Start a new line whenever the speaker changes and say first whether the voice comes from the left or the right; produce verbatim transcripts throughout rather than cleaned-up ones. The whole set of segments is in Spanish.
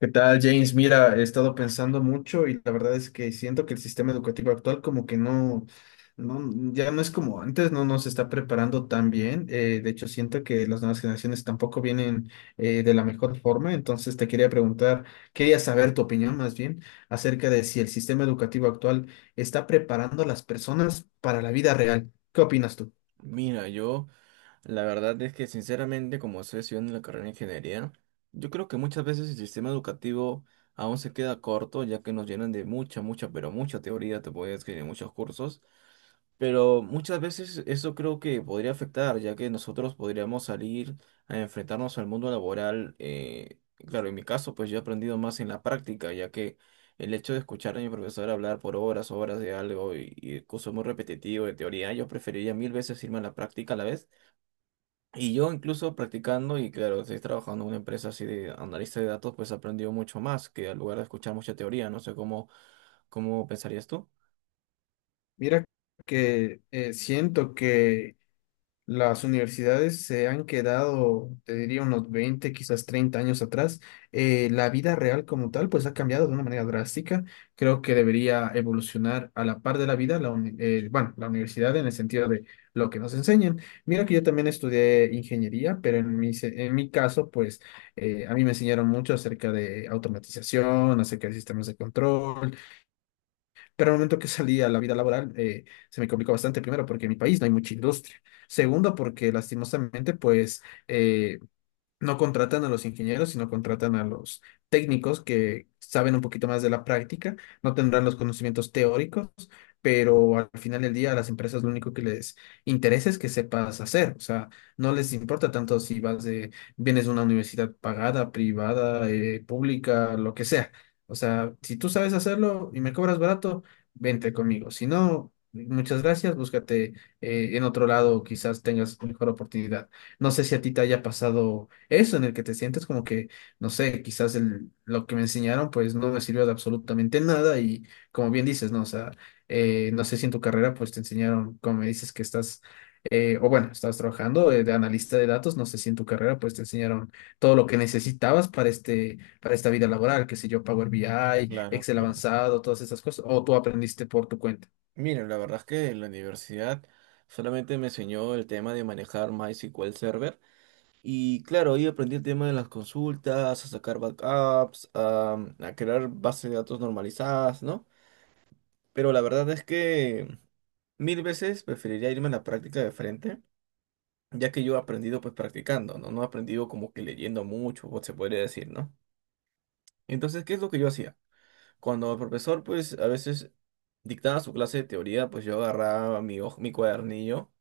left: ¿Qué tal, James? Mira, he estado pensando mucho y la verdad es que siento que el sistema educativo actual como que no, no ya no es como antes, no nos está preparando tan bien. Eh, de hecho, siento que las nuevas generaciones tampoco vienen eh, de la mejor forma. Entonces, te quería preguntar, quería saber tu opinión más bien acerca de si el sistema educativo actual está preparando a las personas para la vida real. ¿Qué opinas tú?
right: Mira, yo la verdad es que sinceramente, como estoy estudiando la carrera de ingeniería, yo creo que muchas veces el sistema educativo aún se queda corto, ya que nos llenan de mucha, mucha, pero mucha teoría, te puedes escribir muchos cursos, pero muchas veces eso creo que podría afectar, ya que nosotros podríamos salir a enfrentarnos al mundo laboral. Eh, claro, en mi caso, pues yo he aprendido más en la práctica, ya que el hecho de escuchar a mi profesor hablar por horas, horas de algo y, y el curso es muy repetitivo de teoría, yo preferiría mil veces irme a la práctica a la vez. Y yo incluso practicando, y claro, estoy trabajando en una empresa así de analista de datos, pues he aprendido mucho más que al lugar de escuchar mucha teoría. No sé cómo, ¿Cómo pensarías tú?
left: Mira que eh, siento que las universidades se han quedado, te diría, unos veinte quizás treinta años atrás. Eh, la vida real como tal, pues ha cambiado de una manera drástica. Creo que debería evolucionar a la par de la vida, la uni- eh, bueno, la universidad en el sentido de lo que nos enseñan. Mira que yo también estudié ingeniería, pero en mi, se- en mi caso, pues eh, a mí me enseñaron mucho acerca de automatización, acerca de sistemas de control, pero al momento que salí a la vida laboral, eh, se me complicó bastante, primero, porque en mi país no hay mucha industria. Segundo, porque lastimosamente, pues, eh, no contratan a los ingenieros, sino contratan a los técnicos que saben un poquito más de la práctica, no tendrán los conocimientos teóricos, pero al final del día a las empresas lo único que les interesa es que sepas hacer, o sea, no les importa tanto si vas de, vienes de una universidad pagada, privada, eh, pública, lo que sea. O sea, si tú sabes hacerlo y me cobras barato, vente conmigo. Si no, muchas gracias, búscate eh, en otro lado, quizás tengas mejor oportunidad. No sé si a ti te haya pasado eso, en el que te sientes como que, no sé, quizás el- lo que me enseñaron pues no me sirvió de absolutamente nada y como bien dices, ¿no? O sea, eh, no sé si en tu carrera pues te enseñaron, como me dices que estás, eh, o bueno, estás trabajando eh, de analista de datos, no sé si en tu carrera pues te enseñaron todo lo que necesitabas para este, para esta vida laboral, qué sé yo, Power B I,
right: Claro,
left: Excel
right: claro.
left: avanzado, todas esas cosas, o tú aprendiste por tu cuenta.
right: Miren, la verdad es que en la universidad solamente me enseñó el tema de manejar MySQL Server y claro, ahí aprendí el tema de las consultas, a sacar backups, a, mm, a crear bases de datos normalizadas, ¿no? Pero la verdad es que mil veces preferiría irme a la práctica de frente, ya que yo he aprendido pues practicando, ¿no? No he aprendido como que leyendo mucho, o se podría decir, ¿no? Entonces, ¿qué es lo que yo hacía? Cuando el profesor pues a veces dictaba su clase de teoría, pues yo agarraba mi, hoj- mi cuadernillo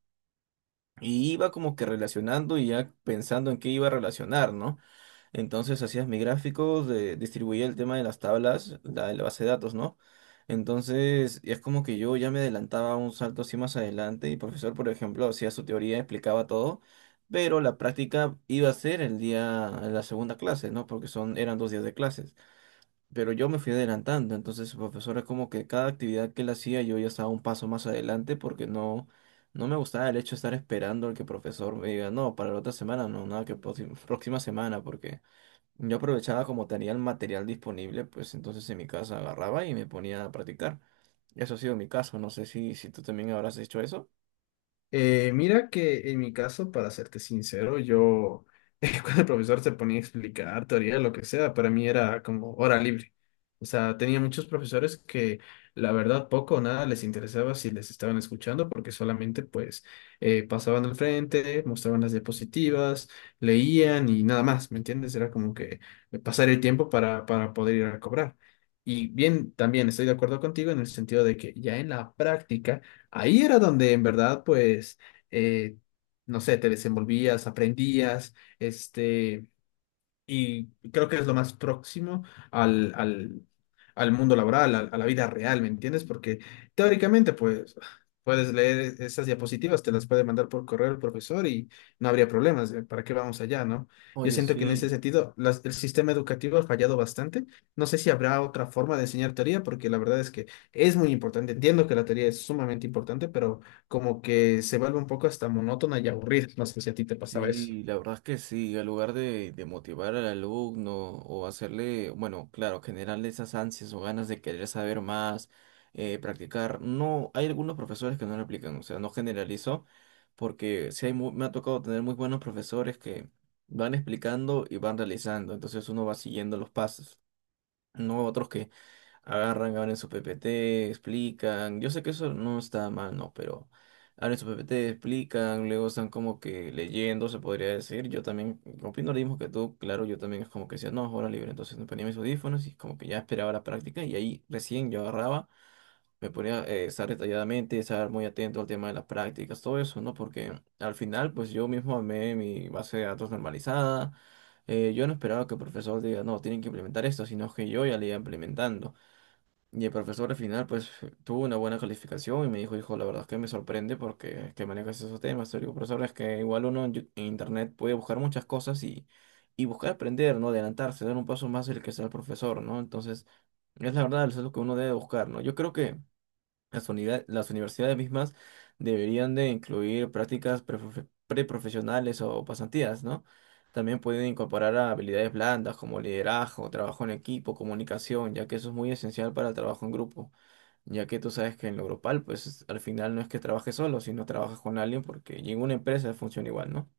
right: Y iba como que relacionando y ya pensando en qué iba a relacionar, ¿no? Entonces hacías mi gráfico, de- distribuía el tema de las tablas, la, de la base de datos, ¿no? Entonces es como que yo ya me adelantaba un salto así más adelante y el profesor, por ejemplo, hacía su teoría, explicaba todo, pero la práctica iba a ser el día, en la segunda clase, ¿no? Porque son, eran dos días de clases, pero yo me fui adelantando, entonces su profesora como que cada actividad que él hacía yo ya estaba un paso más adelante porque no, no me gustaba el hecho de estar esperando al que el profesor me diga, no, para la otra semana, no, nada, que próxima, próxima semana, porque yo aprovechaba como tenía el material disponible, pues entonces en mi casa agarraba y me ponía a practicar. Eso ha sido mi caso, no sé si, si tú también habrás hecho eso.
left: Eh, mira que en mi caso, para serte sincero, yo eh, cuando el profesor se ponía a explicar teoría, lo que sea, para mí era como hora libre. O sea, tenía muchos profesores que la verdad poco o nada les interesaba si les estaban escuchando porque solamente pues eh, pasaban al frente, mostraban las diapositivas, leían y nada más, ¿me entiendes? Era como que pasar el tiempo para, para poder ir a cobrar. Y bien, también estoy de acuerdo contigo en el sentido de que ya en la práctica, ahí era donde en verdad, pues, eh, no sé, te desenvolvías, aprendías, este y creo que es lo más próximo al, al, al mundo laboral, al- a, la vida real, ¿me entiendes? Porque teóricamente, pues, puedes leer esas diapositivas, te las puede mandar por correo el profesor y no habría problemas. ¿Eh? ¿Para qué vamos allá, no? Yo
right: Oye,
left: siento que en ese
right: sí.
left: sentido las- el sistema educativo ha fallado bastante. No sé si habrá otra forma de enseñar teoría, porque la verdad es que es muy importante. Entiendo que la teoría es sumamente importante, pero como que se vuelve un poco hasta monótona y aburrida. No sé si a ti te pasaba eso.
right: Sí, la verdad es que sí, al lugar de, de motivar al alumno o hacerle, bueno, claro, generarle esas ansias o ganas de querer saber más, eh, practicar, no, hay algunos profesores que no lo aplican, o sea, no generalizo, porque sí hay mu- me ha tocado tener muy buenos profesores que van explicando y van realizando, entonces uno va siguiendo los pasos, no otros que agarran, abren su P P T, explican. Yo sé que eso no está mal, no, pero abren su P P T, explican, luego están como que leyendo, se podría decir. Yo también opino lo mismo que tú, claro, yo también es como que decía, no, hora libre. Entonces me ponía mis audífonos y como que ya esperaba la práctica y ahí recién yo agarraba, me ponía eh, estar detalladamente, estar muy atento al tema de las prácticas, todo eso, ¿no? Porque al final, pues yo mismo armé mi base de datos normalizada. Eh, yo no esperaba que el profesor diga, no, tienen que implementar esto, sino que yo ya le iba implementando. Y el profesor al final, pues, tuvo una buena calificación y me dijo, hijo, la verdad es que me sorprende porque es que manejas esos temas. Le digo, profesor, es que igual uno en, Yu- en internet puede buscar muchas cosas y, y buscar aprender, ¿no? Adelantarse, dar un paso más el que sea el profesor, ¿no? Entonces, es la verdad, eso es lo que uno debe buscar, ¿no? Yo creo que las unidad- las universidades mismas deberían de incluir prácticas preprofe- preprofesionales o pasantías, ¿no? También pueden incorporar a habilidades blandas como liderazgo, trabajo en equipo, comunicación, ya que eso es muy esencial para el trabajo en grupo, ya que tú sabes que en lo grupal, pues es- al final no es que trabajes solo, sino trabajas con alguien porque ninguna empresa funciona igual, ¿no?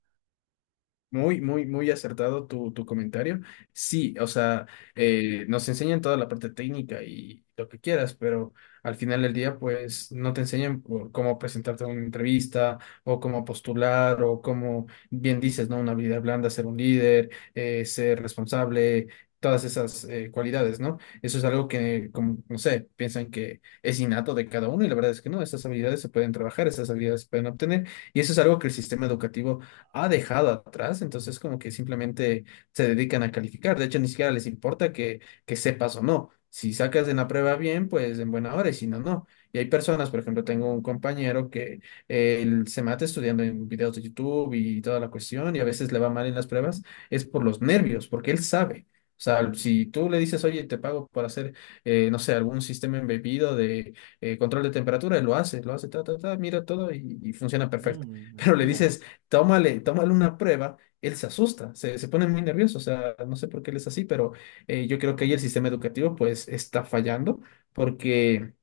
left: Muy, muy, muy acertado tu, tu comentario. Sí, o sea, eh, nos enseñan toda la parte técnica y lo que quieras, pero al final del día, pues no te enseñan por cómo presentarte a una entrevista o cómo postular o cómo, bien dices, ¿no? Una habilidad blanda, ser un líder, eh, ser responsable, todas esas eh, cualidades, ¿no? Eso es algo que, como, no sé, piensan que es innato de cada uno y la verdad es que no, esas habilidades se pueden trabajar, esas habilidades se pueden obtener y eso es algo que el sistema educativo ha dejado atrás, entonces como que simplemente se dedican a calificar. De hecho, ni siquiera les importa que, que sepas o no. Si sacas en la prueba bien, pues en buena hora, y si no, no. Y hay personas, por ejemplo, tengo un compañero que eh, él se mata estudiando en videos de YouTube y toda la cuestión, y a veces le va mal en las pruebas, es por los nervios, porque él sabe. O sea, si tú le dices, oye, te pago por hacer, eh, no sé, algún sistema embebido de eh, control de temperatura, él lo hace, lo hace, ta, ta, ta, mira todo y, y funciona perfecto.
right: Mm,
left: Pero le
right: mira,
left: dices, tómale, tómale una prueba, él se asusta, se, se pone muy nervioso, o sea, no sé por qué él es así, pero eh, yo creo que ahí el sistema educativo pues está fallando porque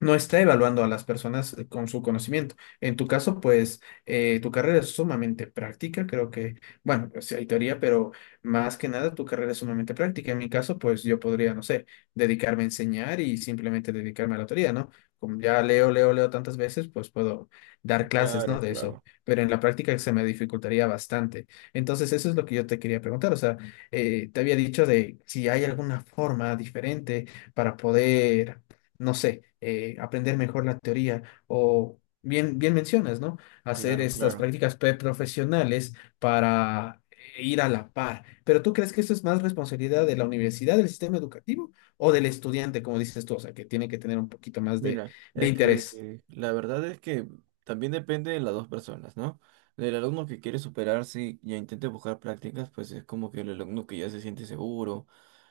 left: no está evaluando a las personas eh, con su conocimiento. En tu caso, pues eh, tu carrera es sumamente práctica, creo que, bueno, pues sí hay teoría, pero más que nada tu carrera es sumamente práctica. En mi caso, pues yo podría, no sé, dedicarme a enseñar y simplemente dedicarme a la teoría, ¿no? Como ya leo, leo, leo tantas veces, pues puedo dar clases,
right: claro,
left: ¿no? De eso.
right: claro,
left: Pero en la práctica se me dificultaría bastante. Entonces, eso es lo que yo te quería preguntar. O sea, eh, te había dicho de si hay alguna forma diferente para poder, no sé, eh, aprender mejor la teoría o... Bien, bien mencionas, ¿no? Hacer
right: claro,
left: estas
right: claro.
left: prácticas preprofesionales para ir a la par. Pero ¿tú crees que esto es más responsabilidad de la universidad, del sistema educativo o del estudiante, como dices tú? O sea, que tiene que tener un poquito más de,
right: Mira,
left: de
right: es que
left: interés.
right: eh, la verdad es que también depende de las dos personas, ¿no? Del alumno que quiere superarse y ya intente buscar prácticas, pues es como que el alumno que ya se siente seguro,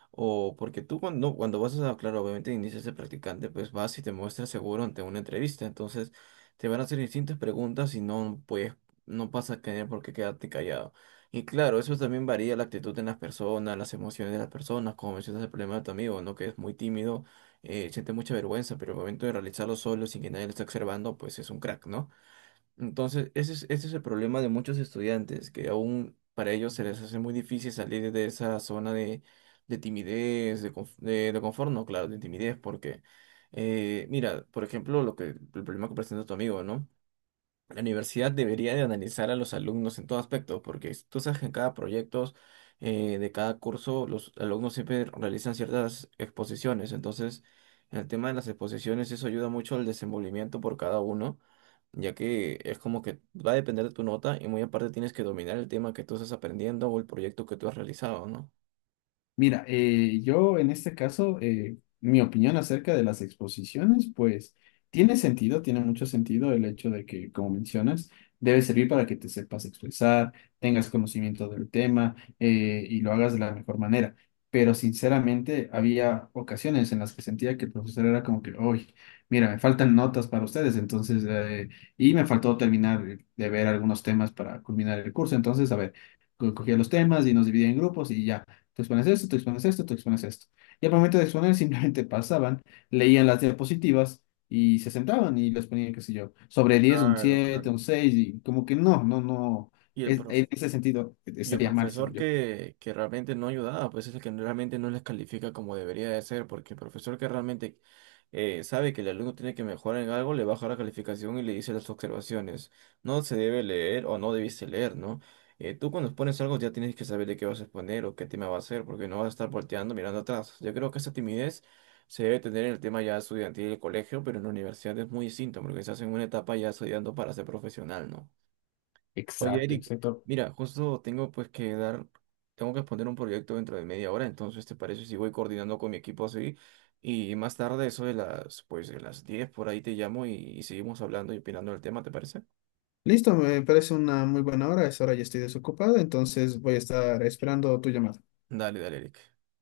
right: o porque tú cuando, cuando vas a, claro, obviamente inicias de practicante, pues vas y te muestras seguro ante una entrevista. Entonces te van a hacer distintas preguntas y no puedes, no pasa a tener por qué quedarte callado. Y claro, eso también varía la actitud en las personas, las emociones de las personas, como mencionas el problema de tu amigo, ¿no? Que es muy tímido, eh, siente mucha vergüenza, pero el momento de realizarlo solo, sin que nadie lo esté observando, pues es un crack, ¿no? Entonces, ese es, ese es el problema de muchos estudiantes, que aún para ellos se les hace muy difícil salir de esa zona de, de timidez, de, conf- de, de confort, no, claro, de timidez, porque, eh, mira, por ejemplo, lo que, el problema que presenta tu amigo, ¿no? La universidad debería de analizar a los alumnos en todo aspecto, porque s- tú sabes que en cada proyecto eh, de cada curso los alumnos siempre realizan ciertas exposiciones. Entonces, el tema de las exposiciones eso ayuda mucho al desenvolvimiento por cada uno, ya que es como que va a depender de tu nota y muy aparte tienes que dominar el tema que tú estás aprendiendo o el proyecto que tú has realizado, ¿no?
left: Mira, eh, yo en este caso, eh, mi opinión acerca de las exposiciones, pues tiene sentido, tiene mucho sentido el hecho de que, como mencionas, debe servir para que te sepas expresar, tengas conocimiento del tema eh, y lo hagas de la mejor manera. Pero sinceramente, había ocasiones en las que sentía que el profesor era como que, uy, mira, me faltan notas para ustedes, entonces, eh, y me faltó terminar de ver algunos temas para culminar el curso. Entonces, a ver, co- cogía los temas y nos dividía en grupos y ya. Tú expones esto, tú expones esto, tú expones esto. Y al momento de exponer, simplemente pasaban, leían las diapositivas y se sentaban y les ponían, qué sé yo, sobre diez un
right: Claro,
left: siete
right: claro.
left: un seis y como que no, no, no.
right: Y el
left: Es-
right: prof-
left: en ese sentido, eh,
right: Y el
left: estaría mal,
right: profesor
left: según yo.
right: que, que realmente no ayudaba, pues es el que realmente no les califica como debería de ser, porque el profesor que realmente eh, sabe que el alumno tiene que mejorar en algo, le baja la calificación y le dice las observaciones. No se debe leer o no debiste leer, ¿no? Eh, tú cuando expones algo ya tienes que saber de qué vas a exponer o qué tema va a ser, porque no vas a estar volteando mirando atrás. Yo creo que esa timidez se debe tener en el tema ya estudiantil del colegio, pero en la universidad es muy distinto, porque se hace en una etapa ya estudiando para ser profesional, ¿no? Oye,
left: Exacto,
right: Eric,
left: exacto.
right: mira, justo tengo pues que dar, tengo que exponer un proyecto dentro de media hora, entonces ¿te parece si voy coordinando con mi equipo así? Y más tarde, eso de las, pues de las diez por ahí te llamo y, y seguimos hablando y opinando del tema, ¿te parece?
left: Listo, me parece una muy buena hora. A esa hora ya estoy desocupado, entonces voy a estar esperando tu llamada.
right: Dale, dale, Eric.